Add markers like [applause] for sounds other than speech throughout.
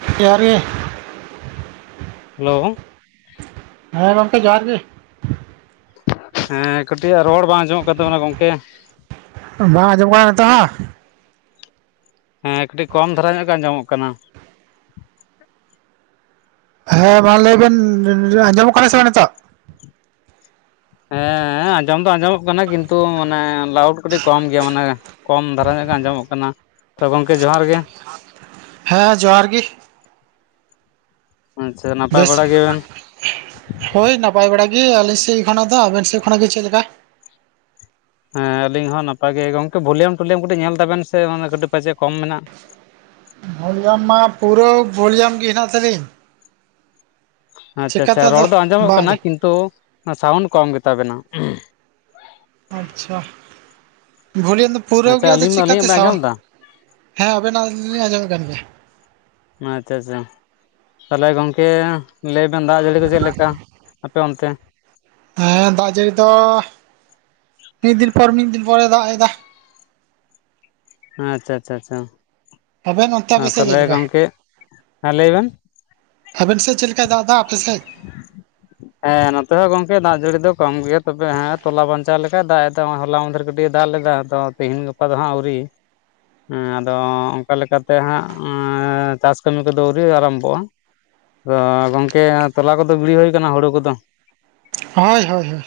[unintelligible] Hello ᱦᱮᱸ ᱜᱚᱢᱠᱮ ᱡᱚᱦᱟᱨ ᱜᱮ ᱦᱮᱸ ᱠᱟᱹᱴᱤᱡ ᱟ ᱨᱚᱲ ᱵᱟᱝ ᱟᱸᱡᱚᱢᱚᱜ ᱠᱟᱱ ᱛᱟᱵᱚᱱᱟ ᱜᱚᱝᱠᱮ ᱵᱟᱝ ᱟᱸᱡᱚᱢᱚᱜ [unintelligible] ᱦᱮᱸ ᱠᱟᱹᱴᱤᱡ ᱠᱚᱢ ᱫᱷᱟᱨᱟ ᱧᱚᱜ ᱜᱮ ᱟᱸᱡᱚᱢᱚᱜ ᱠᱟᱱᱟ ᱦᱮᱸ ᱢᱟ ᱞᱟᱹᱭᱵᱤᱱ ᱟᱸᱡᱚᱢᱚᱜ ᱠᱟᱱᱟ ᱥᱮ ᱵᱟᱝ ᱱᱤᱛᱚᱜ ᱦᱮᱸ ᱟᱸᱡᱚᱢ ᱫᱚ ᱟᱸᱡᱚᱢᱚᱜ ᱠᱟᱱᱟ ᱠᱤᱱᱛᱩ ᱢᱟᱱᱮ ᱞᱟᱭᱩᱰ ᱠᱟᱹᱴᱤᱡ ᱠᱚᱢ ᱜᱮᱭᱟ ᱢᱟᱱᱮ ᱠᱚᱢ ᱫᱷᱟᱨᱟ ᱧᱚᱜ ᱜᱮ ᱟᱸᱡᱚᱢᱚᱜ ᱠᱟᱱᱟ ᱛᱚ ᱜᱚᱢᱠᱮ ᱡᱚᱦᱟᱨ ᱜᱮ ᱦᱮᱸ ᱡᱚᱦᱟᱨ ᱜᱤ ᱟᱪᱪᱷᱟ ᱱᱟᱯᱟᱭ ᱵᱮᱥ ᱵᱟᱲᱟ ᱜᱮᱭᱟ ᱵᱮᱱ [unintelligible] ᱦᱳᱭ ᱱᱟᱯᱟᱭ ᱵᱟᱲᱟ ᱜᱮ ᱟᱹᱞᱤᱧ ᱥᱮᱫ ᱠᱷᱚᱱᱟᱜ ᱫᱚ, ᱟᱵᱮᱱ ᱥᱮᱫ ᱠᱷᱚᱱᱟᱜ ᱜᱮ ᱪᱮᱫ ᱞᱮᱠᱟ? ᱦᱮᱸ ᱟᱹᱞᱤᱧ ᱦᱚᱸ ᱱᱟᱯᱟᱭ ᱜᱮ, ᱜᱚᱝᱠᱮ ᱵᱷᱚᱞᱤᱭᱟᱢ ᱴᱚᱞᱤᱭᱟᱢ ᱠᱟᱹᱴᱤᱡ ᱧᱮᱞ ᱛᱟᱵᱮᱱ ᱥᱮ ᱠᱟᱹᱴᱤᱡ ᱯᱟᱪᱮ ᱠᱚᱢ ᱢᱮᱱᱟᱜ? ᱵᱷᱚᱞᱤᱭᱟᱢ ᱢᱟ ᱯᱩᱨᱟᱹ ᱵᱷᱚᱞᱤᱭᱟᱢ ᱜᱮ ᱦᱮᱱᱟᱜ ᱛᱟᱹᱞᱤᱧ ᱾ ᱟᱪᱪᱷᱟ ᱟᱪᱪᱷᱟ ᱟᱫᱚ ᱨᱚᱲ ᱫᱚ ᱟᱸᱡᱚᱢᱚᱜ ᱠᱟᱱᱟ ᱵᱟᱝᱜᱮ ᱠᱤᱱᱛᱩ ᱥᱟᱣᱩᱱᱰ ᱠᱚᱢ ᱜᱮᱛᱟᱵᱮᱱᱟ ᱟᱪᱪᱷᱟ [unintelligible] ᱯᱩᱨᱟᱹᱣ ᱟᱪᱪᱷᱟ ᱜᱮᱭᱟ ᱟᱫᱚ ᱟᱹᱞᱤᱧ ᱟᱹᱞᱤᱧᱟᱜ ᱪᱤᱠᱟᱛᱮ ᱵᱮᱱ ᱟᱸᱡᱚᱢ ᱥᱟᱣᱩᱱᱰ ᱮᱫᱟ ᱦᱮᱸ ᱟᱵᱮᱱᱟᱜ ᱞᱤᱧ ᱟᱸᱡᱚᱢᱮᱫ ᱠᱟᱱ ᱜᱮᱭᱟ ᱟᱪᱪᱷᱟ ᱟᱪᱪᱷᱟ ᱛᱟᱦᱚᱞᱮ ᱜᱚᱝᱠᱮ ᱞᱟᱹᱭᱵᱮᱱ ᱫᱟᱜ ᱡᱟᱹᱲᱤ ᱠᱚ ᱪᱮᱫ ᱞᱮᱠᱟ ᱟᱯᱮ ᱚᱱᱛᱮ ᱦᱮᱸ ᱫᱟᱜ ᱡᱟᱹᱲᱤ ᱫᱚ ᱢᱤᱫ ᱫᱤᱱ ᱯᱚᱨ ᱢᱤᱫ ᱫᱤᱱ ᱯᱚᱨᱮ ᱫᱟᱜ ᱮᱫᱟ ᱟᱪᱪᱷᱟ ᱟᱪᱪᱷᱟ ᱟᱪᱪᱷᱟ ᱟᱵᱮᱱ ᱚᱱᱛᱮ ᱟᱯᱮ ᱥᱮᱫ ᱪᱮᱫ ᱛᱟᱦᱚᱞᱮ ᱞᱮᱠᱟ ᱜᱚᱝᱠᱮ ᱦᱮᱸ ᱞᱟᱹᱭ ᱵᱮᱱ ᱟᱵᱮᱱ ᱥᱮᱱ ᱪᱮᱫ ᱞᱮᱠᱟᱭ ᱫᱟᱜ ᱫᱟ [unintelligible] ᱦᱮᱸ ᱱᱚᱛᱮ ᱦᱚᱸ ᱜᱚᱝᱠᱮ ᱫᱟᱜ ᱡᱟᱹᱲᱤ ᱫᱚ ᱠᱚᱢ ᱜᱮᱭᱟ, ᱛᱚᱵᱮ ᱦᱮᱸ ᱛᱚᱞᱟ ᱵᱟᱧᱪᱟᱣ ᱞᱮᱠᱟᱭ ᱫᱟᱜ ᱮᱫᱟ ᱦᱚᱞᱟ ᱢᱟᱫᱷᱮᱨ ᱠᱟᱹᱴᱤᱡ ᱮ ᱫᱟᱜ ᱞᱮᱫᱟ ᱾ ᱛᱤᱦᱤᱧ ᱜᱟᱯᱟ ᱫᱚ ᱦᱟᱸᱜ ᱟᱹᱣᱨᱤ ᱮᱸ ᱟᱫᱚ ᱚᱱᱠᱟ ᱞᱮᱠᱟᱛᱮ ᱦᱟᱸᱜ ᱚᱸᱻᱚ ᱪᱟᱥ ᱠᱟᱹᱢᱤ ᱠᱚᱫᱚ ᱟᱹᱣᱨᱤ ᱟᱨᱟᱢᱵᱷᱚᱜᱼᱟ ᱜᱚᱢᱠᱮ ᱛᱚᱞᱟ ᱠᱚᱫᱚ ᱜᱤᱲᱤ ᱦᱩᱭ ᱠᱟᱱᱟ ᱦᱩᱲᱩ ᱠᱚᱫᱚ ᱦᱳᱭ ᱦᱳᱭ ᱦᱳᱭ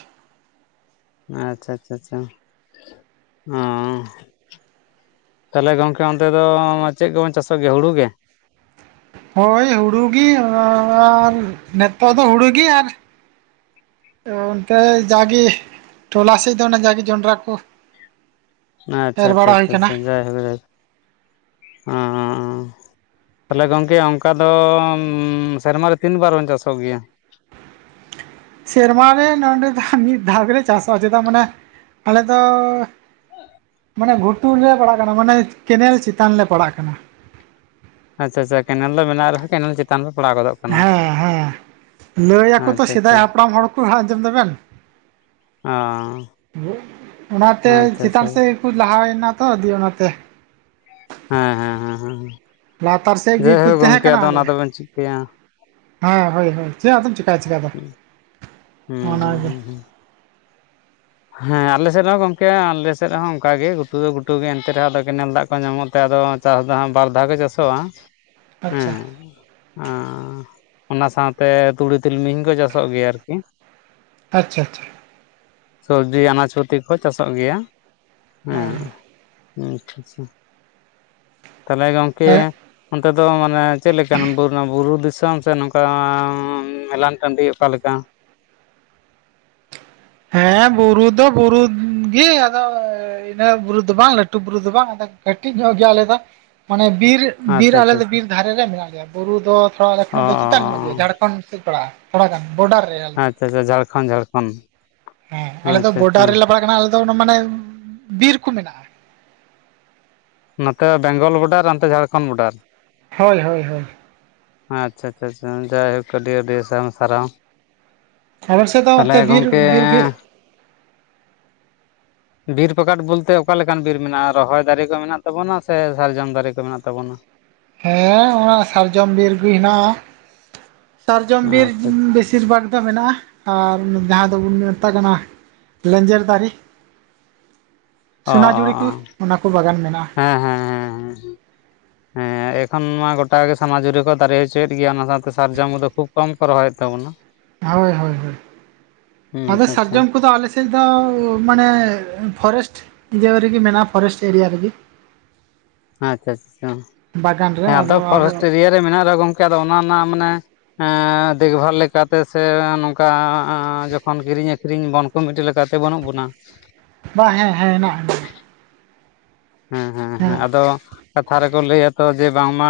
ᱟᱪᱪᱷᱟ ᱟᱪᱪᱷᱟ ᱟᱪᱪᱷᱟ ᱾ᱦᱩᱸ ᱛᱟᱦᱚᱞᱮ ᱜᱚᱝᱠᱮ ᱚᱱᱛᱮ ᱫᱚ ᱪᱮᱫ ᱜᱮᱵᱚᱱ ᱪᱟᱥᱚᱜ ᱜᱮᱭᱟ ᱦᱩᱲᱩ ᱜᱮ? ᱦᱳᱭ ᱦᱩᱲᱩᱜᱮ ᱟᱻᱟᱻᱨ ᱱᱤᱛᱚᱜ ᱫᱚ ᱦᱩᱲᱩᱜ ᱜᱮ ᱟᱨ ᱚ ᱚᱱᱛᱮ ᱡᱟᱜᱮ ᱴᱚᱞᱟ ᱥᱮᱫ ᱫᱚ ᱚᱱᱟ ᱡᱟᱜᱮ ᱡᱚᱱᱰᱨᱟ ᱠᱚ ᱟᱪᱪᱷᱟ ᱮᱨ ᱟᱪᱪᱷᱟ ᱵᱟᱲᱟ ᱦᱩᱭ ᱟᱪᱪᱷᱟ ᱟᱠᱟᱱᱟ ᱟᱪᱷᱟ ᱡᱟᱭ ᱦᱳᱠ ᱡᱟᱭ ᱦᱳᱠ ᱚᱸᱻᱚᱸᱻᱚᱸ ᱛᱟᱦᱚᱞᱮ ᱜᱚᱝᱠᱮ ᱚᱱᱠᱟ ᱫᱚ ᱥᱮᱨᱢᱟ ᱨᱮ ᱛᱤᱱ ᱵᱟᱨ ᱵᱚᱱ ᱪᱟᱥᱚᱜ ᱜᱮᱭᱟ ᱥᱮᱨᱢᱟ ᱨᱮ ᱱᱚᱸᱰᱮ ᱫᱚ ᱢᱤᱫ ᱫᱷᱟᱣ ᱜᱮᱞᱮ ᱪᱟᱥᱚᱜᱼᱟ ᱪᱮᱫᱟᱜ ᱢᱟᱱᱮ ᱟᱞᱮ ᱫᱚᱻᱚ ᱢᱟᱱᱮ ᱜᱷᱩᱴᱩ ᱨᱮᱞᱮ ᱯᱟᱲᱟᱜ ᱠᱟᱱᱟ ᱢᱟᱱᱮ ᱠᱮᱱᱮᱞ ᱪᱮᱛᱟᱱ ᱞᱮ ᱯᱟᱲᱟᱜ ᱠᱟᱱᱟ ᱟᱪᱪᱷᱟ ᱟᱪᱪᱷᱟ ᱠᱮᱱᱮᱞ ᱫᱚ ᱢᱮᱱᱟᱜ ᱨᱮᱦᱚᱸ ᱠᱮᱱᱮᱞ ᱪᱮᱛᱟᱱ ᱯᱮ ᱯᱟᱲᱟᱣ ᱜᱚᱫᱚᱜ ᱠᱟᱱᱟ ᱦᱮᱸ ᱦᱮᱸ ᱞᱟᱹᱭ ᱟᱠᱚ ᱛᱚ ᱟᱪᱪᱷᱟ ᱟᱪᱪᱷᱟ ᱥᱮᱫᱟᱭ ᱦᱟᱯᱲᱟᱢ ᱦᱚᱲ ᱠᱚ ᱟᱸᱡᱚᱢ ᱫᱟᱵᱮᱱ ᱚ ᱚᱱᱟᱛᱮ ᱟᱪᱪᱷᱟ ᱟᱪᱪᱷᱟ ᱪᱮᱛᱟᱱ ᱥᱮᱫ ᱞᱟᱦᱟᱣᱮᱱᱟ ᱛᱚ ᱫᱤᱭᱮ ᱚᱱᱟᱛᱮ ᱦᱮᱸ ᱦᱮᱸ ᱦᱮᱸ ᱦᱮᱸ ᱞᱟᱛᱟᱨ ᱥᱮᱫ ᱜᱮᱠᱚ ᱡᱟᱭᱦᱳᱠ ᱛᱟᱦᱮᱸ ᱜᱚᱢᱠᱮ ᱠᱟᱱᱟ ᱟᱫᱚ ᱟᱞᱮ ᱚᱱᱟ ᱫᱚᱵᱮᱱ ᱪᱤᱠᱟᱹᱭᱟ ᱦᱮᱸ ᱦᱳᱭ ᱦᱳᱭ ᱪᱮᱫ ᱟᱫᱚᱢ ᱪᱮᱠᱟᱭ ᱪᱮᱠᱟ ᱫᱚ ᱦᱩᱸ ᱦᱩᱸ ᱚᱱᱟᱜᱮ ᱦᱩᱸ ᱦᱩᱸ [unintelligible] ᱦᱮᱸ ᱟᱞᱮ ᱥᱮᱫ ᱦᱚᱸ ᱜᱚᱝᱠᱮ ᱟᱞᱮ ᱥᱮᱫ ᱦᱚᱸ ᱚᱱᱠᱟ ᱜᱮ ᱜᱷᱩᱴᱩ, ᱜᱷᱩᱴᱩ ᱜᱮ ᱮᱱᱛᱮ ᱨᱮᱦᱚᱸ ᱟᱫᱚ ᱠᱮᱱᱮᱞ ᱫᱟᱜ ᱠᱚ ᱧᱟᱢᱚᱜ ᱛᱮ ᱟᱫᱚ ᱪᱟᱥ ᱫᱚ ᱦᱟᱜ ᱵᱟᱨ ᱫᱷᱟᱣ ᱜᱮ ᱪᱟᱥᱚᱜᱼᱟ ᱦᱩᱸ ᱟᱪᱪᱷᱟ ᱚᱱᱟ ᱥᱟᱶᱛᱮ ᱛᱩᱲᱤ ᱛᱤᱞᱢᱤᱧ ᱠᱚ ᱪᱟᱥᱚᱜ ᱜᱮᱭᱟ ᱟᱨᱠᱤ ᱟᱪᱪᱷᱟ ᱟᱪᱷᱟ ᱥᱚᱵᱽᱡᱤ ᱟᱱᱟᱡ ᱯᱟᱛᱤ ᱠᱚ ᱪᱟᱥᱚᱜ ᱜᱮᱭᱟ᱾ ᱟᱪᱪᱷᱟ ᱦᱮᱸ ᱟᱪᱪᱷᱟ ᱟᱪᱪᱷᱟ ᱛᱟᱞᱮ ᱜᱚᱝᱠᱮ ᱦᱮᱸ ᱚᱱᱛᱮ ᱫᱚ ᱢᱟᱱᱮ ᱪᱮᱫᱞᱮᱠᱟᱱ ᱵᱩᱨᱩ ᱫᱤᱥᱚᱢ ᱥᱮ ᱱᱚᱝᱠᱟ ᱢᱮᱞᱟᱱ ᱴᱟᱺᱰᱤ ᱚᱠᱟᱞᱮᱠᱟ ᱦᱮᱸ ᱵᱩᱨᱩ ᱫᱚ ᱵᱩᱨᱩ ᱜᱮ ᱟᱫᱚ ᱤᱱᱟᱹ ᱵᱩᱨᱩ ᱫᱚ ᱵᱟᱝ ᱞᱟᱹᱴᱩ ᱵᱩᱨᱩ ᱫᱚ ᱵᱟᱝ ᱟᱫᱚ ᱠᱟᱹᱴᱤᱡ ᱧᱚᱜ ᱜᱮᱭᱟ ᱟᱞᱮ ᱫᱚ ᱢᱟᱱᱮ ᱵᱤᱨ ᱵᱤᱨ ᱟᱪᱪᱷᱟ ᱟᱪᱪᱷᱟ ᱟᱞᱮᱫᱚ ᱵᱤᱨ ᱫᱷᱟᱨᱮ ᱨᱮ ᱢᱮᱱᱟᱜ ᱞᱮᱭᱟ ᱵᱩᱨᱩ ᱫᱚ ᱛᱷᱚᱲᱟ ᱮᱠᱷᱚᱱ ᱫᱚ ᱪᱮᱛᱟᱱ ᱧᱚᱜ ᱜᱮᱭᱟ ᱚ ᱡᱷᱟᱲᱠᱷᱚᱸᱰ ᱥᱮᱫ ᱯᱟᱲᱟᱜ ᱛᱷᱚᱲᱟ ᱜᱟᱱ ᱵᱚᱰᱟᱨ ᱨᱮ ᱟᱞᱮ ᱫᱚ ᱪᱮᱪᱮ ᱡᱷᱟᱲᱠᱷᱚᱸᱱᱰ ᱡᱷᱟᱲᱠᱷᱚᱸᱱᱰ ᱦᱮᱸ ᱟᱞᱮ ᱫᱚ ᱵᱚᱰᱟᱨ ᱨᱮᱞᱮ ᱯᱟᱲᱟᱜ ᱠᱟᱱᱟ ᱟᱞᱮ ᱫᱚ ᱚᱱᱟ ᱢᱟᱱᱮ ᱵᱤᱨ ᱠᱚ ᱢᱮᱱᱟᱜᱼᱟ ᱱᱚᱛᱮ ᱵᱮᱝᱜᱚᱞ ᱵᱚᱰᱟᱨ ᱚᱱᱛᱮ ᱡᱷᱟᱲᱠᱷᱚᱸᱱ ᱵᱚᱰᱟᱨ ᱦᱳᱭ ᱦᱳᱭ ᱦᱳᱭ ᱟᱪᱪᱷᱟ ᱟᱪᱷᱟ ᱟᱪᱷᱟ ᱡᱟᱭᱦᱳᱠ ᱟᱹᱰᱤ ᱟᱹᱰᱤ ᱥᱟᱨᱚᱢ ᱥᱟᱨᱦᱟᱣ ᱟᱞᱮ ᱥᱮᱫ ᱫᱚ ᱛᱟᱦᱚᱞᱮ ᱚᱱᱛᱮ ᱵᱤᱨ ᱜᱚᱝᱠᱮ ᱵᱤᱨ ᱜᱮ ᱵᱤᱨ ᱯᱟᱠᱟᱴ ᱵᱚᱞᱛᱮ ᱚᱠᱟ ᱞᱮᱠᱟᱱ ᱵᱤᱨ ᱢᱮᱱᱟᱜᱼᱟ, ᱨᱚᱦᱚᱭ ᱫᱟᱨᱮ ᱠᱚ ᱢᱮᱱᱟᱜ ᱛᱟᱵᱚᱱᱟ ᱥᱮ ᱥᱟᱨᱡᱚᱢ ᱫᱟᱨᱮ ᱠᱚ ᱢᱮᱱᱟᱜ ᱛᱟᱵᱚᱱᱟ᱾ [inaudible] ᱦᱮᱸ ᱚᱱᱟ ᱥᱟᱨᱡᱚᱢ ᱵᱤᱨ ᱜᱮ ᱦᱮᱱᱟᱜᱼᱟ ᱥᱟᱨᱡᱚᱢ ᱵᱤᱨ ᱟᱪᱪᱷᱟ ᱵᱮᱥᱤ ᱟᱪᱪᱷᱟ ᱵᱤᱥᱤᱨ ᱵᱷᱟᱜᱽ ᱫᱚ ᱢᱮᱱᱟᱜᱼᱟ ᱟᱨ ᱡᱟᱦᱟᱸ ᱫᱚᱵᱚᱱ ᱢᱮᱛᱟᱜ ᱠᱟᱱᱟ ᱞᱮᱧᱡᱮᱨ ᱫᱟᱨᱮ ᱚ ᱚ ᱥᱚᱱᱟᱡᱷᱩᱲᱤ ᱠᱚ ᱚ ᱚᱱᱟ ᱠᱚ ᱵᱟᱜᱟᱱ ᱢᱮᱱᱟᱜᱼᱟ ᱦᱮᱸ ᱦᱮᱸ ᱦᱮᱸ [inaudible] ᱦᱮᱸ ᱮᱠᱷᱚᱱ ᱢᱟ ᱜᱚᱴᱟ ᱜᱮ ᱥᱚᱱᱟ ᱡᱩᱨᱤ ᱠᱚ ᱫᱟᱨᱮ ᱦᱚᱪᱚᱭᱮᱫ ᱜᱮᱭᱟ ᱚᱱᱟ ᱥᱟᱶᱛᱮ ᱥᱟᱨᱡᱚᱢ ᱫᱚ ᱠᱷᱩᱵᱽ ᱠᱚᱢ ᱠᱚ ᱨᱚᱦᱚᱭᱮᱫ ᱛᱟᱵᱚᱱᱟ ᱦᱳᱭ ᱦᱳᱭ ᱦᱳᱭ ᱦᱩᱸ ᱾ᱟᱫᱚ ᱟᱪᱪᱷᱟ ᱟᱪᱪᱷᱟ ᱥᱟᱨᱡᱚᱢ ᱠᱚᱫᱚ ᱟᱞᱮ ᱥᱮᱫ ᱥᱮᱫ ᱫᱚ ᱢᱟᱱᱮ ᱯᱷᱚᱨᱮᱥᱴ ᱤᱨᱤᱭᱟ ᱨᱮᱜᱮ ᱢᱮᱱᱟᱜᱼᱟ ᱯᱷᱚᱨᱮᱥᱴ ᱮᱨᱤᱭᱟ ᱨᱮᱜᱮ ᱟᱪᱪᱷᱟ ᱟᱪᱪᱷᱟ᱾ ᱵᱟᱜᱟᱱ ᱨᱮ ᱦᱮᱸ ᱟᱫᱚ ᱟᱵᱚ ᱯᱷᱚᱨᱮᱥᱴ ᱮᱨᱤᱭᱟ ᱢᱮᱱᱟᱜ ᱨᱮᱦᱚ ᱜᱚᱢᱠᱮ ᱟᱫᱚ ᱚᱱᱟ ᱨᱮᱱᱟᱜ ᱢᱟᱱᱮ ᱫᱮᱠᱷᱵᱷᱟᱞ ᱞᱮᱠᱟᱛᱮ ᱥᱮ ᱱᱚᱝᱠᱟ ᱡᱚᱠᱷᱚᱱ ᱠᱤᱨᱤᱧ ᱟᱹᱠᱷᱨᱤᱧ ᱵᱚᱱ ᱠᱚᱢᱤᱴᱤ ᱞᱮᱠᱟᱛᱮ ᱵᱟᱹᱱᱩᱜ ᱵᱚᱱᱟ ᱵᱟᱝ ᱦᱮᱸ ᱦᱮᱸ ᱦᱮᱱᱟᱜᱼᱟ ᱦᱮᱸ ᱦᱮᱸ ᱦᱮᱸ ᱟᱫᱚ ᱠᱟᱛᱷᱟ ᱨᱮᱠᱚ ᱞᱟᱹᱭᱟᱛᱚ ᱡᱮ ᱵᱟᱝᱢᱟ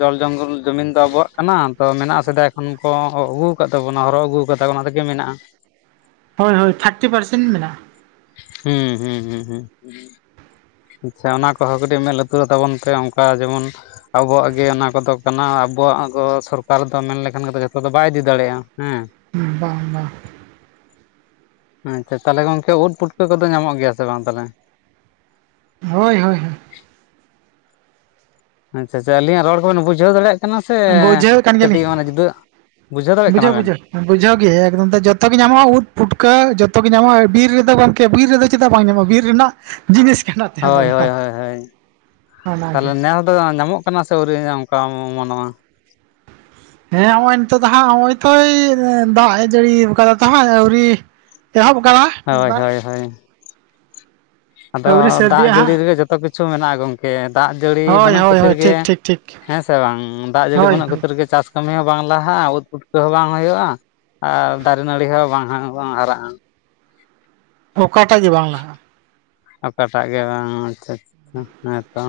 ᱡᱚᱞ ᱡᱚᱝᱜᱚᱞ ᱡᱩᱢᱤᱱ ᱫᱚ ᱟᱵᱚᱣᱟᱜ ᱠᱟᱱᱟ ᱛᱚ ᱢᱮᱱᱟᱜᱼᱟ ᱥᱮᱫᱟᱭ ᱚᱱᱠᱚ ᱟᱹᱜᱩ ᱟᱠᱟᱫ ᱛᱟᱵᱚᱱᱟ ᱦᱚᱨᱚᱜ ᱟᱹᱜᱩ ᱟᱠᱟᱫᱟ ᱚᱱᱟ ᱛᱮᱜᱮ ᱢᱮᱱᱟᱜᱼᱟ᱾ ᱦᱳᱭ ᱦᱳᱭ ᱛᱷᱟᱨᱴᱤ ᱯᱟᱨᱥᱮᱱ ᱢᱮᱱᱟᱜᱼᱟ ᱦᱩᱸ ᱦᱩᱸ ᱦᱩᱸ ᱦᱩᱸ ᱟᱪᱪᱷᱟ ᱚᱱᱟ ᱠᱚᱦᱚᱸ ᱠᱟᱹᱴᱤᱡ ᱢᱮᱸᱫ ᱞᱩᱛᱩᱨᱚᱜ ᱛᱟᱵᱚᱱ ᱯᱮ ᱚᱱᱠᱟ ᱡᱮᱢᱚᱱᱼᱼ ᱟᱵᱚᱣᱟᱜ ᱜᱮ ᱚᱱᱟ ᱠᱚᱫᱚ ᱠᱟᱱᱟ ᱟᱵᱚᱣᱟᱜ ᱜᱚ ᱥᱚᱨᱠᱟᱨ ᱫᱚ ᱢᱮᱱ ᱞᱮᱠᱷᱟᱱ ᱡᱚᱛᱚ ᱫᱚ ᱵᱟᱭ ᱤᱫᱤ ᱫᱟᱲᱮᱭᱟᱜ-ᱟ ᱦᱮᱸ᱾ ᱵᱟᱝ ᱵᱟᱝ ᱟᱪᱪᱷᱟ ᱛᱟᱦᱚᱞᱮ ᱜᱚᱝᱠᱮ ᱩᱫ ᱯᱩᱴᱠᱟᱹ ᱠᱚᱫᱚ ᱧᱟᱢᱚᱜ ᱜᱮᱭᱟ ᱥᱮ ᱵᱟᱝ ᱛᱟᱦᱚᱞᱮ ᱦᱳᱭ ᱦᱳᱭ ᱦᱳᱭ ᱟᱪᱪᱷᱟ ᱟᱪᱷᱟ ᱟᱞᱤᱧ ᱨᱚᱲᱵᱮᱱ ᱵᱩᱷᱟᱹᱣ ᱫᱟᱲᱭᱟᱜ ᱢᱟᱥᱮ ᱵᱩᱡᱷᱟᱹᱣᱮᱫ ᱠᱟᱱ ᱜᱮᱭᱟᱞᱤᱧ ᱠᱟᱹᱴᱤᱡ ᱢᱟᱱᱮ ᱡᱩᱫᱟᱹ ᱵᱩᱡᱷᱟᱹᱣ ᱫᱟᱲᱮᱜ ᱠᱟᱱᱟ ᱵᱮᱱ? ᱵᱩᱡᱷᱟᱹᱣᱜᱮ ᱮᱠᱫᱚᱢ ᱫᱚ ᱡᱷᱚᱛᱚ ᱜᱮ ᱧᱟᱢᱚᱜᱼᱟ ᱩᱫ ᱯᱷᱩᱴᱠᱟᱹ ᱡᱚᱛᱚ ᱜᱮ ᱧᱟᱢᱚᱜᱼᱟ ᱵᱤᱨ ᱨᱮᱫᱚ ᱵᱟᱝ ᱵᱤᱨ ᱨᱮᱫᱚ ᱪᱮᱫᱟᱜ ᱵᱟᱝ ᱧᱟᱢᱚᱜᱼᱟ ᱵᱤᱨ ᱨᱮᱱᱟᱜ ᱡᱤᱱᱤᱥ ᱠᱟᱱᱟ ᱛᱮ ᱚᱱᱟ ᱦᱳᱭ ᱦᱳᱭ ᱫᱚ ᱦᱳᱭ ᱦᱳᱭ ᱚᱱᱟᱜᱮ ᱛᱟᱦᱚᱞᱮ ᱱᱮᱥ ᱫᱚ ᱧᱟᱢᱚᱜ ᱠᱟᱱᱟ ᱠᱟᱱᱟ ᱥᱮ ᱟᱹᱣᱨᱤ ᱚᱱᱠᱟᱢ ᱚᱢᱚᱱᱚᱜᱼᱟ ᱦᱮᱸ ᱦᱚᱸᱜ-ᱚᱭ ᱱᱤᱛᱚᱜ ᱫᱚ ᱦᱟᱸᱜ ᱦᱚᱸᱜ-ᱚᱭ ᱛᱚᱭ ᱮ ᱫᱟᱜ ᱮ ᱡᱟᱹᱲᱤᱣ ᱠᱟᱫᱟ ᱛᱚ ᱦᱟᱸᱜ ᱟᱹᱣᱨᱤ᱾ ᱮᱦᱚᱵ ᱟᱠᱟᱫᱟ᱾ ᱢᱤᱫ ᱦᱚᱭ ᱵᱟᱨ ᱦᱚᱭ ᱦᱚᱭ᱾ ᱟᱫᱚ ᱟᱹᱣᱨᱤ ᱫᱟᱜ ᱥᱟᱹᱨᱫᱤᱜᱼᱟ ᱡᱟᱹᱲᱤ ᱦᱟᱸᱜ ᱨᱮᱜᱮ ᱡᱚᱛᱚ ᱠᱤᱪᱷᱩ ᱢᱮᱱᱟᱜ-ᱟ ᱜᱚᱝᱠᱮ ᱫᱟᱜ ᱡᱟᱹᱲᱤ ᱦᱳᱭ ᱵᱟᱹᱱᱩᱜ ᱦᱳᱭ ᱠᱷᱟᱹᱛᱤᱨ ᱦᱳᱭ ᱜᱮᱼᱼ ᱴᱷᱤᱠ ᱴᱷᱤᱠ ᱴᱷᱤᱠ ᱦᱮᱸ ᱥᱮ ᱵᱟᱝ ᱫᱟᱜ ᱡᱟᱹᱲᱤ ᱦᱳᱭ ᱵᱟᱹᱱᱩᱜ ᱦᱳᱭ ᱠᱷᱟᱹᱛᱤᱨ ᱜᱮ ᱪᱟᱥᱼᱼ ᱠᱟᱹᱢᱤ ᱦᱚᱸ ᱵᱟᱝ ᱞᱟᱦᱟᱜ-ᱟ ᱩᱫᱽ ᱯᱩᱴᱠᱟᱹ ᱦᱚᱸ ᱵᱟᱝ ᱦᱩᱭᱩᱜ-ᱟ ᱟᱨ ᱫᱟᱨᱮ ᱱᱟᱹᱲᱤ ᱦᱚᱸ ᱵᱟᱝ ᱦᱟ‌ ᱵᱟᱝ ᱦᱟᱨᱟᱜ-ᱟ᱾ ᱚᱠᱟ ᱴᱟᱜ ᱜᱮ ᱵᱟᱝ ᱞᱟᱦᱟᱜ-ᱟ᱾ ᱚᱠᱟ ᱴᱟᱜ ᱜᱮ ᱵᱟᱝ ᱟᱪᱪᱷᱟ ᱪᱚ ᱦᱮᱸᱛᱚ᱾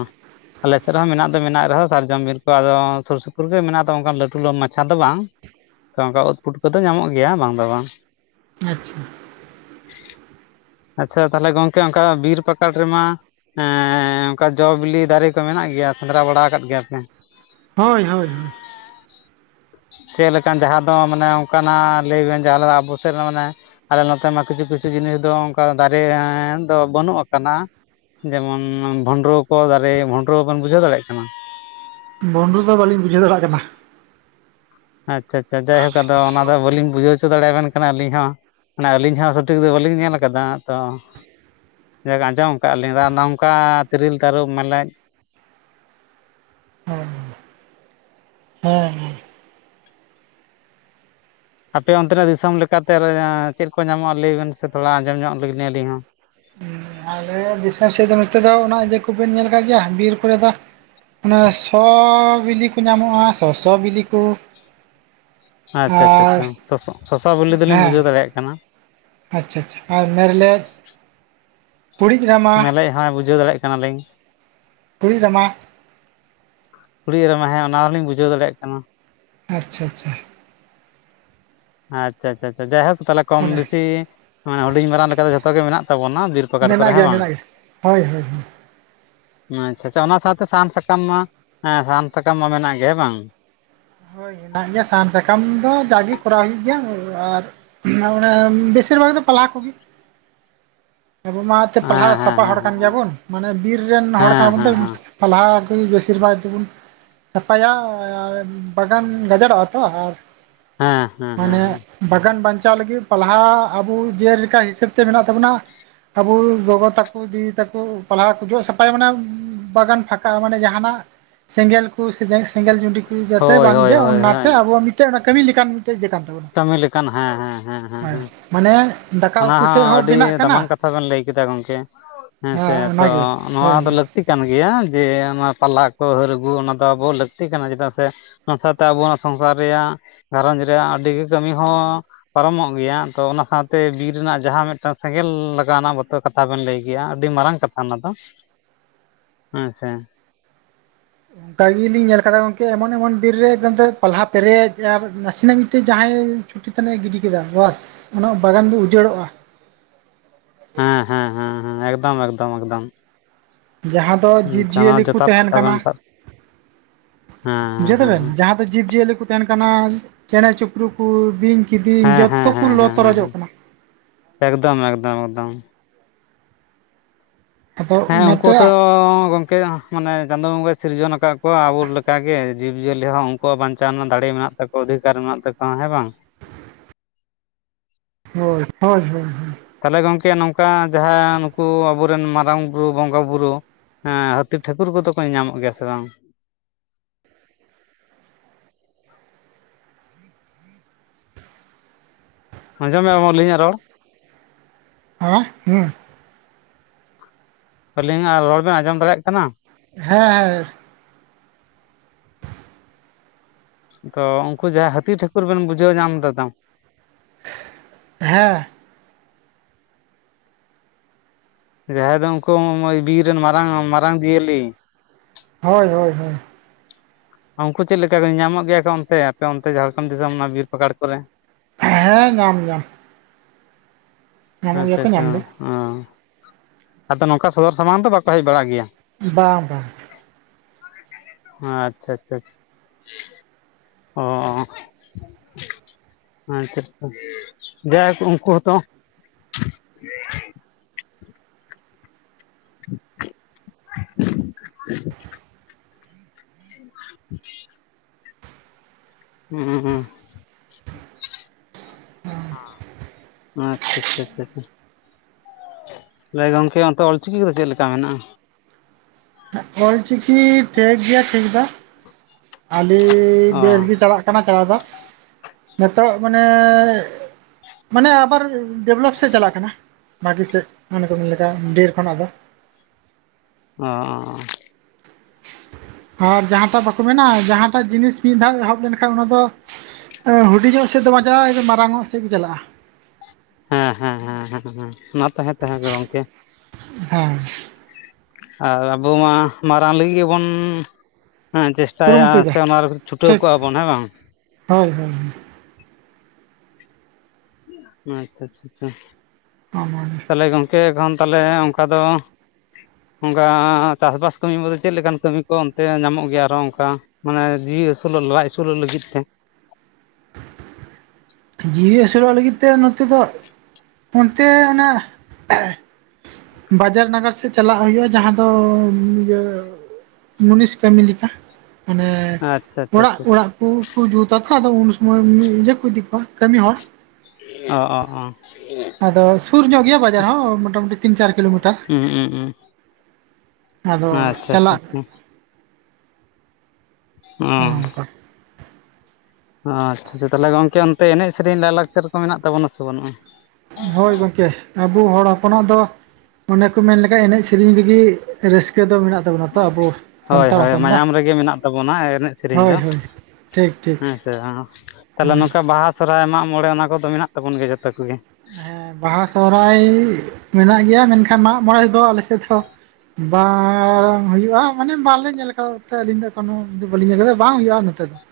ᱟᱞᱮ ᱥᱮᱜ ᱨᱮᱦᱚᱸ ᱢᱮᱱᱟᱜ ᱫᱚ ᱢᱮᱱᱟᱜ ᱨᱮᱦᱚᱸ ᱥᱟᱨᱡᱚᱢ ᱵᱤᱨ ᱠᱚ ᱟᱫᱚ ᱥᱩᱨ ᱥᱩᱯᱩᱨ ᱜᱮ ᱢᱮᱱᱟᱜ ᱫᱚ ᱚᱱᱠᱟᱱ ᱞᱟᱹᱴᱩ ᱞᱚ ᱢᱟᱪᱷᱟ ᱫᱚ ᱵᱟᱝ᱾ ᱛᱚ ᱚᱱᱠᱟ ᱩᱫ ᱯᱩᱴᱠᱟᱹ ᱠᱚᱫᱚ ᱧᱟᱢᱚᱜ ᱜᱮᱭᱟ ᱵᱟᱝ ᱫᱚ ᱵᱟᱝ᱾ ᱟᱪᱪᱷᱟ᱾ ᱟᱪᱪᱷᱟ ᱛᱟᱦᱚᱞᱮ ᱜᱚᱝᱠᱮ ᱚᱱᱠᱟ ᱵᱤᱨ ᱯᱟᱠᱟᱲ ᱨᱮᱢᱟᱼᱼ ᱮᱸᱻ ᱚᱱᱠᱟ ᱡᱚᱼᱵᱤᱞᱤ ᱫᱟᱨᱮ ᱠᱚ ᱢᱮᱱᱟᱜ ᱜᱮᱭᱟ ᱥᱮᱸᱫᱽᱨᱟ ᱵᱟᱲᱟ ᱟᱠᱟᱫ ᱜᱮᱭᱟ ᱯᱮ? ᱦᱚᱸᱭ ᱦᱳᱭ ᱦᱳᱭ᱾ ᱪᱮᱫ ᱞᱮᱠᱟᱱ ᱡᱟᱦᱟᱸ ᱫᱚ ᱢᱟᱱᱮ ᱚᱱᱠᱟ ᱱᱟᱜ ᱞᱟᱹᱭ ᱵᱮᱱ ᱡᱟᱦᱟᱸ ᱞᱮᱠᱟ ᱟᱵᱩ ᱥᱮᱜ ᱨᱮ ᱢᱟᱱᱮᱼᱼ ᱟᱞᱮ ᱱᱚᱛᱮ ᱢᱟ ᱠᱤᱪᱷᱩ ᱠᱤᱪᱷᱩ ᱡᱤᱱᱤᱥ ᱫᱚ ᱚᱱᱠᱟ ᱫᱟᱨᱮ ᱮᱸ ᱫᱚ ᱵᱟᱹᱱᱩᱜ ᱟᱠᱟᱱᱟ᱾ ᱡᱮᱢᱚᱱ ᱵᱷᱩᱱᱰᱨᱩ ᱠᱚ ᱫᱟᱨᱮ ᱵᱷᱩᱱᱰᱨᱩ ᱵᱮᱱ ᱵᱩᱡᱷᱟᱹᱣ ᱫᱟᱲᱮᱭᱟᱜ ᱠᱟᱱᱟ᱾ ᱵᱚᱱᱰᱨᱩ ᱫᱚ ᱵᱟᱹᱞᱤᱧ ᱵᱩᱡᱷᱟᱹᱣ ᱫᱟᱲᱮᱭᱟᱜ ᱠᱟᱱᱟ᱾ ᱟᱪᱪᱷᱟ ᱟᱪᱷᱟ ᱡᱟᱭᱦᱳᱠ ᱟᱫᱚ ᱚᱱᱟ ᱫᱚ ᱵᱟᱹᱞᱤᱧ ᱵᱩᱡᱷᱟᱹᱣ ᱪᱩᱼᱼ ᱪᱩ ᱫᱟᱲᱮ ᱭᱟᱵᱮᱱ ᱠᱟᱱᱟ ᱟᱹᱞᱤᱧ ᱦᱚᱸ ᱢᱟᱱᱮ ᱟᱹᱞᱤᱧ ᱦᱚᱸ ᱥᱚᱴᱷᱤᱠ ᱫᱚ ᱵᱟᱹᱞᱤᱧ ᱧᱮᱞ ᱠᱟᱫᱟ ᱛᱚᱼᱼ ᱡᱚ ᱟᱸᱡᱚᱢ ᱟᱠᱟᱜ ᱞᱤᱧ ᱟᱨ ᱱᱚᱝᱠᱟ ᱛᱤᱨᱤᱞ ᱛᱟᱹᱨᱩᱵ ᱢᱮᱨᱞᱮᱡᱼᱼ ᱚᱸ ᱦᱮᱸ ᱦᱮ᱾ᱸ ᱟᱯᱮ ᱚᱱᱛᱮ ᱱᱟᱜ ᱫᱤᱥᱚᱢ ᱞᱮᱠᱟ ᱛᱮ ᱟᱫᱚ ᱚᱸ ᱪᱮᱫ ᱠᱚ ᱧᱟᱢᱚᱜ-ᱟ ᱞᱟᱹᱭ ᱵᱮᱱ ᱥᱮ ᱛᱷᱚᱲᱟ ᱟᱸᱡᱚᱢ ᱧᱚᱜ ᱞᱤᱜᱤ ᱞᱤᱧ ᱟᱹᱞᱤᱧ ᱦᱚᱸ? ᱦᱩᱸ ᱟᱞᱮ ᱫᱤᱥᱚᱢ ᱥᱮᱫ ᱫᱚ ᱱᱚᱛᱮ ᱫᱚ ᱚᱱᱟ ᱤᱭᱟᱹ ᱠᱩᱵᱮᱱ ᱧᱮᱞ ᱟᱠᱟᱜ ᱜᱮᱭᱟ ᱵᱤᱨ ᱠᱩᱨᱮ ᱫᱚᱼᱼ ᱚᱱᱟ ᱥᱚ ᱵᱤᱞᱤ ᱠᱩ ᱧᱟᱢᱚᱜ-ᱟ ᱥᱚᱥᱚ ᱵᱤᱞᱤ ᱠᱩ᱾ ᱟᱪᱪᱷᱟ ᱟᱪᱷᱟ ᱪᱟ ᱥᱚᱥᱚ ᱥᱚᱥᱚ ᱵᱤᱞᱤ ᱫᱚᱞᱤᱧ ᱦᱮᱸ ᱵᱩᱡᱷᱟᱹᱣ ᱫᱟᱲᱮᱭᱟᱜ ᱠᱟᱱᱟ᱾ ᱟᱪᱪᱷᱟ ᱟᱪᱷᱟ ᱟᱨ ᱢᱮᱨᱞᱮᱫᱼᱼ ᱢᱮᱨᱞᱮᱡ ᱦᱚᱸᱭ ᱵᱩᱡᱷᱟᱹᱣ ᱫᱟᱲᱮᱭᱟᱜ ᱠᱟᱱᱟ ᱞᱤᱧ᱾ ᱠᱩᱬᱤᱡ ᱨᱟᱢᱟ᱾ ᱠᱩᱲᱤ ᱨᱟᱢᱟ ᱦᱮᱸ ᱚᱱᱟ ᱦᱚᱸ ᱞᱤᱧ ᱵᱩᱡᱷᱟᱹᱣ ᱫᱟᱲᱮᱭᱟᱜ ᱠᱟᱱᱟ᱾ ᱟᱪᱪᱷᱟ ᱟᱪᱷᱟ᱾ ᱟᱪᱪᱷᱟ ᱟᱪᱷᱟ ᱪᱷᱟᱪᱟ ᱡᱟᱭᱦᱳᱠ ᱛᱟᱦᱮ ᱠᱚᱢ ᱚᱱᱮ ᱵᱮᱥᱤ ᱢᱟᱱᱮ ᱦᱩᱰᱤᱧ ᱢᱟᱨᱟᱝ ᱞᱮᱠᱟ ᱫᱚ ᱡᱚᱛᱚ ᱜᱮ ᱢᱮᱱᱟᱜ ᱛᱟᱵᱚᱱᱟ ᱵᱤᱨ ᱯᱟᱠᱟᱨ ᱠᱚᱨᱮ ᱢᱮᱱᱟᱜ ᱦᱮᱸ ᱜᱮᱭᱟ ᱵᱟᱝ? ᱢᱮᱱᱟᱜ ᱜᱮᱭᱟ ᱦᱳᱭ ᱦᱳᱭ ᱢᱟ ᱟᱪᱪᱷᱟ ᱟᱪᱷᱟ ᱚᱱᱟ ᱥᱟᱶᱛᱮ ᱥᱟᱦᱟᱱ ᱥᱟᱠᱟᱢ ᱢᱟ ᱮᱸ ᱥᱟᱦᱟᱱ ᱥᱟᱠᱟᱢ ᱢᱟ ᱢᱮᱱᱟᱜ ᱜᱮ ᱦᱮᱸ ᱵᱟᱝ᱾ ᱦᱚᱭ ᱦᱮᱱᱟᱜ ᱜᱤᱭᱟ ᱥᱟᱦᱟᱱ ᱥᱟᱠᱟᱢ ᱫᱚ ᱡᱟᱜᱤ‌ ᱠᱚᱨᱟᱣ ᱦᱩᱭᱩᱜ ᱜᱤᱭᱟ ᱩᱸ ᱟᱨᱼᱼ ᱱᱟᱣ ᱲᱟᱢ ᱵᱮᱥᱤᱨ ᱵᱷᱟᱜᱽ ᱫᱚ ᱯᱟᱞᱦᱟ ᱠᱩᱜᱤ᱾ ᱟᱹᱵᱩ ᱢᱟ ᱮᱱᱛᱮᱫ ᱯᱟᱞᱦᱟ ᱦᱮᱸ ᱥᱟᱯᱟ ᱦᱚᱲ ᱠᱟᱱ ᱜᱤᱭᱟ ᱦᱮᱸ ᱵᱩᱱ ᱢᱟᱱᱮ ᱵᱤᱨ ᱨᱮᱱ ᱦᱚᱲ ᱠᱟᱱᱟ ᱦᱮᱸ ᱵᱩᱱ ᱦᱮᱸ ᱦᱮᱸ ᱦᱮᱸ ᱛᱚᱼᱼ ᱯᱟᱞᱦᱟ ᱠᱩᱜᱤ ᱵᱮᱥᱤᱨ ᱵᱷᱟᱜᱽ ᱛᱤᱵᱩᱱᱼᱼ ᱥᱟᱯᱟᱭᱟ ᱟᱨ ᱻ ᱵᱟᱜᱟᱱ ᱜᱟᱡᱟᱲᱚᱜ-ᱟ ᱛᱚ ᱟᱨᱼᱼ ᱦᱮᱸ ᱦᱮᱸ ᱦᱮᱸ ᱦᱚᱸ᱾ ᱵᱟᱜᱟᱱ ᱵᱟᱧᱪᱟᱣ ᱞᱟᱹᱜᱤᱫ ᱯᱟᱞᱦᱟ ᱟᱵᱩ ᱡᱮᱞᱮᱠᱟ ᱦᱤᱥᱟᱹᱵᱽ ᱛᱮ ᱢᱮᱱᱟᱜ ᱛᱟᱹᱵᱩᱱᱟ᱾ ᱟᱵᱩ ᱜᱚᱜᱚ ᱛᱟᱠᱩ ᱫᱤᱫᱤ ᱛᱟᱹᱠᱩ ᱯᱟᱞᱦᱟ ᱠᱩ ᱡᱚᱜ ᱥᱟᱯᱷᱟᱭᱟ ᱢᱟᱱᱮᱢᱼᱼ ᱵᱟᱜᱟᱱ ᱯᱷᱟᱠᱟᱜ-ᱟ ᱢᱟᱱᱮ ᱡᱟᱦᱟᱸ ᱱᱟᱜ ᱥᱮᱸᱜᱮᱞ ᱠᱩ ᱥᱮ ᱡᱮ ᱥᱮᱸᱜᱮᱞ ᱡᱩᱰᱤ ᱠᱩᱼᱼ ᱤ ᱡᱟᱛᱮ ᱦᱳᱭ ᱵᱟᱝ ᱦᱳᱭ ᱜᱮ ᱦᱳᱭ ᱚᱱᱟ ᱛᱮ ᱦᱳᱭ ᱟᱵᱚᱣᱟᱜ ᱢᱤᱫᱴᱮᱡ ᱚᱱᱟ ᱠᱟᱹᱢᱤ ᱞᱮᱠᱟᱱ ᱢᱤᱫᱴᱮᱡ ᱭᱟᱹ ᱠᱟᱱᱼᱼ ᱠᱟᱹᱢᱤ ᱞᱮᱠᱟᱱ ᱦᱮᱸ ᱦᱮᱸ ᱦᱮᱸ ᱦᱮᱸᱦᱮᱸ᱾ ᱢᱟᱱᱮ ᱫᱟᱠᱟ ᱩᱛᱩ ᱥᱮᱜ ᱦᱚᱸ ᱵᱮᱱᱟᱜ ᱠᱟᱱᱟ᱾ ᱫᱟᱢᱟᱱ ᱠᱟᱛᱷᱟ ᱵᱮᱱ ᱞᱟᱹᱭ ᱠᱮᱫᱟ ᱜᱚᱝᱠᱮ ᱦᱮᱸ ᱥᱮ ᱛᱚ ᱚᱱᱟᱜᱮ ᱱᱚᱶᱟ ᱦᱳᱭ ᱫᱚ ᱦᱳᱭ ᱞᱟᱹᱠᱼᱼ ᱛᱤ ᱠᱟᱱ ᱜᱮᱭᱟ ᱡᱮ ᱚᱱᱟ ᱯᱟᱞᱦᱟ ᱠᱚ ᱦᱟᱹᱨ ᱟᱹᱜᱩ ᱚᱱᱟ ᱫᱚ ᱟᱵᱚ ᱞᱟᱹᱠᱛᱤ ᱠᱟᱱᱟ ᱪᱮᱫᱟᱜ ᱥᱮᱼᱼ ᱚᱱᱟ ᱥᱟᱶᱛᱮ ᱟᱵᱚ ᱱᱚᱣᱟ ᱥᱚᱝᱥᱟᱨ ᱨᱮᱭᱟᱜ ᱜᱷᱟᱨᱚᱡᱽ ᱨᱮᱭᱟᱜ ᱟᱹᱰᱤᱜ ᱠᱟᱹᱢᱤ ᱦᱚᱸ ᱯᱟᱨᱚᱢᱚᱜ ᱜᱮᱭᱟ ᱛᱚ ᱚᱱᱟ ᱥᱟᱶᱛᱮ ᱛᱮ ᱵᱤᱨ ᱨᱮᱱᱟᱜ ᱡᱟᱦᱟᱸ ᱢᱤᱫᱴᱟᱝ ᱥᱮᱸᱜᱮᱞ ᱞᱟᱜᱟᱣ ᱨᱮᱱᱟᱜ ᱵᱚᱛᱚᱨ ᱠᱟᱛᱷᱟ ᱵᱮᱱ ᱞᱟᱹᱭ ᱠᱮᱜᱼᱟᱹᱰᱤ ᱢᱟᱨᱟᱝ ᱠᱟᱛᱷᱟ ᱚᱱᱟ ᱫᱚ ᱾ ᱟᱪᱪᱷᱟ ᱚᱱᱠᱟ ᱜᱮ ᱞᱤᱧ ᱧᱮᱞ ᱟᱠᱟᱫᱟ ᱜᱚᱝᱠᱮ ᱮᱢᱚᱱ ᱮᱢᱚᱱ ᱵᱤᱨ ᱨᱮ ᱯᱟᱞᱦᱟ ᱯᱮᱨᱮᱡ ᱟᱨ ᱱᱟᱥᱮᱱᱟᱜ ᱢᱤᱫᱴᱮᱡ ᱡᱟᱦᱟᱸᱭ ᱪᱩᱴᱤ ᱛᱱᱟᱜ ᱮ ᱜᱤᱰᱤ ᱠᱮᱫᱟ ᱵᱟᱥ ᱩᱱᱟᱹᱜ ᱵᱟᱜᱟᱱ ᱫᱚ ᱩᱡᱟᱹᱲᱚᱜᱼᱟ ᱾ ᱦᱮᱸᱻᱦᱮᱸᱻᱦᱮᱸᱻᱦᱮᱸ, ᱮᱠᱫᱚᱢᱻᱮᱠᱫᱚᱢᱻ ᱮᱠᱫᱚᱢ ᱾ ᱡᱟᱦᱟᱸ ᱫᱚ ᱡᱤᱵᱡᱤᱭᱟᱹᱞᱤ ᱠᱚ ᱡᱚᱛᱷᱟᱛ ᱛᱟᱦᱮᱱ ᱠᱟᱛᱷᱟ ᱠᱟᱱᱟ ᱵᱮᱱ ᱥᱟᱵ ᱦᱮᱸ ᱵᱩᱡᱷᱟᱹᱣ ᱦᱮᱸ ᱫᱟᱲᱮ ᱦᱮᱸ [unintelligible] ᱡᱟᱦᱟᱸ ᱡᱤᱵᱽᱡᱤᱭᱟᱹᱞᱤ ᱠᱚ ᱛᱟᱦᱮᱸᱱ ᱠᱟᱱᱟ ᱪᱮᱬᱮ ᱪᱩᱯᱨᱩ ᱠᱚ ᱵᱤᱧ ᱠᱤᱫᱤᱧ ᱦᱮᱸ ᱦᱮᱸ ᱡᱚᱛᱚ ᱠᱚ ᱦᱮᱸ ᱞᱚ ᱦᱮᱸ ᱦᱮᱸ ᱦᱮᱸ ᱛᱚᱨᱚᱡᱚᱜ ᱠᱟᱱᱟ ᱮᱠᱫᱚᱢ ᱮᱠᱫᱚᱢ ᱮᱠᱫᱚᱢ ᱟᱫᱚ ᱦᱮᱸ ᱩᱱᱠᱩ ᱚᱱᱟᱛᱮ ᱛᱚ ᱜᱚᱝᱠᱮ ᱢᱟᱱᱮ ᱪᱟᱸᱫᱳ ᱵᱚᱸᱜᱟ ᱥᱤᱨᱡᱚᱱ ᱟᱠᱟᱜ ᱠᱚᱣᱟ ᱟᱵᱚ ᱞᱮᱠᱟᱜᱮ, ᱡᱤᱵᱽᱼᱡᱤᱭᱟᱹᱞᱤ ᱦᱚᱸ ᱩᱱᱠᱩᱣᱟᱜ ᱵᱟᱧᱪᱟᱣ ᱨᱮᱱᱟᱜ ᱫᱟᱲᱮ ᱢᱮᱱᱟᱜ ᱛᱟᱠᱚᱼᱣᱟ ᱾ ᱚᱫᱷᱤᱠᱟᱨ ᱢᱮᱱᱟᱜ ᱛᱟᱠᱚᱣᱟ ᱦᱮᱸ ᱵᱟᱝ ᱾ ᱦᱳᱭ ᱦᱳᱭ ᱦᱳᱭ ᱦᱳᱭ ᱛᱟᱦᱚᱞᱮ ᱜᱚᱢᱠᱮ ᱱᱚᱝᱠᱟ ᱡᱟᱦᱟᱸ ᱱᱩᱠᱩ ᱟᱵᱚᱨᱮᱱ ᱢᱟᱨᱟᱝ ᱵᱩᱨᱩ ᱵᱚᱸᱜᱟ ᱵᱩᱨᱩ ᱦᱮᱸ ᱦᱟᱹᱛᱤ ᱴᱷᱟᱹᱠᱩᱨ ᱠᱚᱫᱚ ᱠᱚ ᱧᱟᱢᱚᱜ ᱜᱮᱭᱟ ᱥᱮ ᱵᱟᱝ? ᱟᱸᱚᱢ ᱢᱮᱢ ᱟᱹᱞᱤᱧᱟᱜ ᱨᱚᱲ ᱦᱮ ᱦᱩᱸ ᱟᱹᱞᱤᱧᱟᱜ ᱨᱚᱲ ᱵᱮᱱ ᱟᱸᱡᱚᱢ ᱫᱟᱲᱮᱭᱟᱜ ᱠᱟᱱᱟ? ᱦᱮᱸᱻᱦᱮᱸ ᱾ ᱛᱚ ᱩᱱᱠᱩ ᱡᱟᱦᱟᱸ ᱦᱟᱹᱛᱤ ᱴᱷᱟᱹᱠᱩᱨ ᱵᱮᱱ ᱵᱩᱡᱷᱟᱹᱣ ᱧᱟᱢ ᱫᱟᱛᱚ ᱾ ᱦᱮᱸ ᱡᱟᱦᱟᱸᱭ ᱫᱚ ᱩᱱᱠᱩᱜ ᱵᱤᱨ ᱨᱮᱱ ᱢᱟᱨᱟᱝ ᱢᱟᱨᱟᱝ ᱡᱤᱭᱟᱹᱞᱤ ᱦᱳᱭᱻᱦᱳᱭᱻᱦᱳᱭ ᱾ ᱩᱱᱠᱩ ᱪᱮᱫ ᱞᱮᱠᱟ ᱧᱟᱢᱚᱜ ᱜᱮᱭᱟ ᱠᱚ ᱚᱱᱛᱮ ᱟᱯᱮ ᱚᱱᱛᱮ, ᱡᱷᱟᱲᱠᱷᱚᱱ ᱫᱤᱥᱚᱢ ᱚᱱᱟ ᱵᱤᱨ ᱯᱟᱠᱟᱲ ᱠᱚᱨᱮ? ᱦᱮᱸ ᱧᱟᱢ ᱧᱟᱢ ᱧᱟᱢᱚᱜ ᱜᱮᱭᱟ ᱟᱪᱪᱷᱟ ᱠᱚ ᱧᱟᱢ ᱟᱪᱪᱷᱟ. ᱫᱚ ᱚ ᱟᱫᱚ ᱱᱚᱝᱠᱟ ᱥᱚᱫᱚᱨ ᱥᱟᱢᱟᱱ ᱫᱚ ᱵᱟᱠᱚ ᱦᱮᱡ ᱵᱟᱲᱟᱜ ᱜᱮᱭᱟ? ᱵᱟᱝ ᱵᱟᱝ ᱟᱪᱷᱟ-ᱟᱪᱷᱟ ᱾ ᱚᱸ [unintelligible] ᱡᱟᱭᱦᱚ ᱩᱱᱠᱩ ᱦᱚᱸᱛᱚ [inaudible] [inaudible] ᱦᱩᱸ ᱟᱪᱷᱟ ᱟᱪᱷᱟ ᱟᱪᱷᱟ ᱟᱪᱷᱟ ᱞᱟᱹᱭ ᱜᱚᱝᱠᱮ ᱚᱱᱛᱮ ᱚᱞᱪᱤᱠᱤ ᱠᱚᱫᱚ ᱪᱮᱫᱞᱮᱠᱟ ᱢᱮᱱᱟᱜᱼᱟ? ᱦᱮ ᱚᱞᱪᱤᱠᱤ ᱴᱷᱤᱠ ᱜᱮᱭᱟ ᱴᱷᱤᱠ ᱫᱚ ᱾ ᱟᱹᱰᱤ ᱚ ᱵᱮᱥᱜ ᱜᱮ ᱪᱟᱞᱟᱜ ᱠᱟᱱᱟ ᱪᱟᱞᱟᱣ ᱫᱚ ᱱᱤᱛᱚᱜ ᱢᱟᱱᱮ ᱢᱟᱱᱮ ᱟᱵᱟᱨ ᱰᱮᱵᱷᱞᱚᱯ ᱥᱮᱫ ᱪᱟᱞᱟᱜ ᱠᱟᱱᱟ ᱵᱷᱟᱜᱤ ᱥᱮᱫ ᱢᱟᱱᱮ ᱠᱚ ᱢᱮᱱ ᱞᱮᱠᱟ ᱰᱷᱮᱨ ᱠᱷᱚᱱᱟᱜ ᱫᱚ ᱚ ᱟᱨ ᱡᱟᱦᱟᱸᱴᱟᱜ ᱵᱟᱠᱚ ᱢᱮᱱᱟ ᱡᱟᱦᱟᱸᱴᱟᱜ ᱡᱤᱱᱤᱥ ᱢᱤᱫ ᱫᱷᱟᱣ ᱮᱦᱚᱵ ᱞᱮᱱ ᱠᱷᱟᱱ ᱚᱱᱟ ᱫᱚ ᱦᱩᱰᱤᱧᱚᱜ ᱥᱮᱫ ᱫᱚ ᱵᱟᱝᱪᱟᱜᱼᱟ ᱮ ᱢᱟᱨᱟᱝ ᱚᱜ ᱥᱮᱫ ᱜᱮ ᱪᱟᱞᱟᱜᱼᱟ ᱾ ᱦᱮᱸ ᱦᱮᱸ ᱦᱮᱸ ᱦᱮ ᱢᱟ ᱛᱟᱦᱮᱸ ᱛᱟᱦᱮᱸ ᱜᱮ ᱜᱚᱝᱠᱮ᱾ ᱦᱮᱸ ᱟᱨ ᱟᱵᱚ ᱢᱟ ᱢᱟᱨᱟᱝ ᱞᱟᱹᱜᱤᱫ ᱜᱮᱵᱚᱱ ᱦᱮᱸ ᱪᱮᱥᱴᱟ ᱪᱟᱭᱟ ᱠᱩᱨᱩᱢᱩᱴᱩᱭᱮᱫᱟ ᱥᱮ ᱚᱱᱟ ᱨᱮ ᱪᱷᱩᱴᱟᱹᱣ ᱴᱷᱤᱠ ᱠᱚᱜᱼᱟ ᱵᱚᱱ ᱦᱮᱸ ᱵᱟᱝ? ᱦᱳᱭ- ᱦᱳᱭ ᱾ ᱟᱪᱷᱟᱻᱟᱪᱷᱟᱻᱟᱪᱷᱟ ᱾ [unintelligible] ᱛᱟᱦᱚᱞᱮ ᱜᱚᱢᱠᱮ ᱮᱠᱷᱚᱱ ᱛᱟᱦᱚᱞᱮ ᱚᱱᱠᱟ ᱫᱚ? ᱚᱱᱠᱟ ᱪᱟᱥᱵᱟᱥ ᱠᱟᱹᱢᱤ ᱡᱮ ᱪᱮᱫ ᱞᱮᱠᱟᱱ ᱠᱟᱹᱢᱤ ᱠᱚ ᱚᱱᱛᱮ ᱧᱟᱢᱚᱜ ᱜᱮᱭᱟ ᱟᱨᱦᱚᱸ ᱚᱱᱠᱟ ᱢᱟᱱᱮ ᱡᱤᱣᱤ ᱟᱹᱥᱩᱞᱚᱜ ᱞᱟᱡ ᱟᱹᱥᱩᱞᱚᱜ ᱞᱟᱹᱜᱤᱫ ᱛᱮ ᱾ ᱡᱤᱣᱤ ᱟᱹᱥᱩᱞᱚᱜ ᱞᱟᱹᱜᱤᱫ ᱛᱮ ᱱᱚᱛᱮ ᱫᱚ ᱚᱱᱛᱮ ᱚᱱᱟ ᱵᱟᱡᱟᱨ ᱱᱟᱜᱟᱨ ᱥᱮᱫ ᱪᱟᱞᱟᱜ ᱦᱩᱭᱩᱜᱼᱟ ᱡᱟᱦᱟᱸ ᱫᱚ ᱤᱭᱟᱹ ᱢᱩᱱᱤᱥ ᱠᱟᱹᱢᱤ ᱞᱮᱠᱟ ᱢᱟᱱᱮ ᱟᱪᱪᱷᱟ ᱟᱪᱪᱷᱟ ᱚᱲᱟᱜ ᱟᱪᱪᱷᱟ ᱚᱲᱟᱜ ᱾ ᱩᱱ ᱠᱩ ᱡᱩᱛᱟ ᱛᱚ ᱟᱫᱚ ᱩᱱ ᱥᱩᱢᱚᱭ ᱤᱭᱟᱹ ᱠᱚ ᱤᱫᱤ ᱠᱚᱣᱟ ᱠᱟᱹᱢᱤ ᱦᱚᱲ ᱚ ᱚ ᱚ ᱟᱫᱚ ᱥᱩᱨ ᱧᱚᱜ ᱜᱮᱭᱟ ᱵᱟᱡᱟᱨ ᱦᱚᱸ ᱢᱚᱴᱟᱢᱩᱴᱤ ᱛᱤᱱ ᱪᱟᱨ ᱠᱤᱞᱳᱢᱤᱴᱟᱨ ᱾ ᱦᱩᱸ ᱦᱩᱸ ᱦᱩᱸ ᱟᱫᱚ ᱟᱪᱪᱷᱟ ᱟᱪᱪᱷᱟ ᱪᱟᱞᱟᱜ ᱟᱪᱪᱷᱟ ᱚᱱᱮ ᱚᱸ ᱚᱱᱠᱟ ᱟᱪᱪᱷᱟᱪᱷᱟ ᱛᱟᱦᱚᱞᱮ ᱜᱚᱝᱠᱮ ᱚᱱᱛᱮ ᱮᱱᱮᱡ ᱥᱮᱨᱮᱧ ᱞᱟᱭᱼᱞᱟᱠᱪᱟᱨ ᱠᱚ ᱢᱮᱱᱟᱜ ᱛᱟᱵᱚᱱᱟ ᱥᱮ ᱵᱟᱹᱱᱩᱜᱼᱟ ᱾ ᱦᱳᱭ ᱜᱚᱝᱠᱮ ᱾ ᱟᱵᱚ ᱦᱚᱲ ᱦᱚᱯᱚᱱᱟᱜ ᱫᱚ ᱚᱱᱮ ᱠᱚ ᱢᱮᱱ ᱞᱮᱠᱷᱟᱱᱡ ᱮᱱᱮᱡ ᱥᱮᱨᱮᱧ ᱨᱮᱜᱮ ᱨᱟᱹᱥᱠᱟᱹ ᱫᱚ ᱢᱮᱱᱟᱜ ᱛᱟᱵᱚᱱᱟ ᱛᱚ ᱟᱵᱚ ᱦᱳᱭ ᱥᱟᱱᱛᱟᱲ ᱦᱳᱭ ᱾ ᱦᱚᱯᱚᱱ ᱫᱚ ᱢᱟᱭᱟᱢ ᱨᱮᱜᱮ ᱢᱮᱱᱟᱜ ᱛᱟᱵᱚᱱᱟ ᱮᱱᱮᱡ ᱥᱮᱨᱮᱧ ᱦᱳᱭ ᱫᱚ ᱾ ᱦᱳᱭ ᱴᱷᱤᱠ ᱴᱷᱤᱠ ᱦᱮᱸ ᱥᱮ ᱛᱟᱦᱞᱮ ᱦᱮᱸ ᱱᱚᱝᱠᱟ ᱵᱟᱦᱟ ᱥᱚᱨᱚᱦᱟᱭ ᱢᱟᱜ ᱢᱚᱬᱮ ᱚᱱᱟ ᱠᱚᱫᱚ ᱢᱮᱱᱟᱜ ᱛᱟᱵᱚᱱ ᱜᱮᱭᱟ ᱡᱚᱛᱚ ᱠᱚᱜᱮ ᱦᱮᱸ ᱵᱟᱦᱟ ᱥᱚᱦᱚᱨᱟᱭ ᱢᱮᱱᱟᱜ ᱜᱮᱭᱟ ᱢᱮᱱ ᱠᱷᱟᱱ ᱢᱟᱜ ᱢᱚᱬᱮᱫᱚ ᱟᱞᱮ ᱥᱮᱫ ᱫᱚ ᱵᱟᱝ ᱦᱩᱭᱩᱜᱼᱟ ᱢᱟᱱᱮ ᱵᱟᱝᱞᱮ ᱧᱮᱞ ᱟᱠᱟᱫᱟ ᱟᱹᱞᱤᱧ ᱫᱚ ᱠᱚᱱᱳ ᱵᱟᱞᱤᱧ ᱧᱮᱞ ᱟᱠᱟᱫᱟ ᱵᱟᱝ ᱦᱩᱭᱩᱜᱼᱟ ᱱᱚᱛᱮ ᱫᱚ ᱾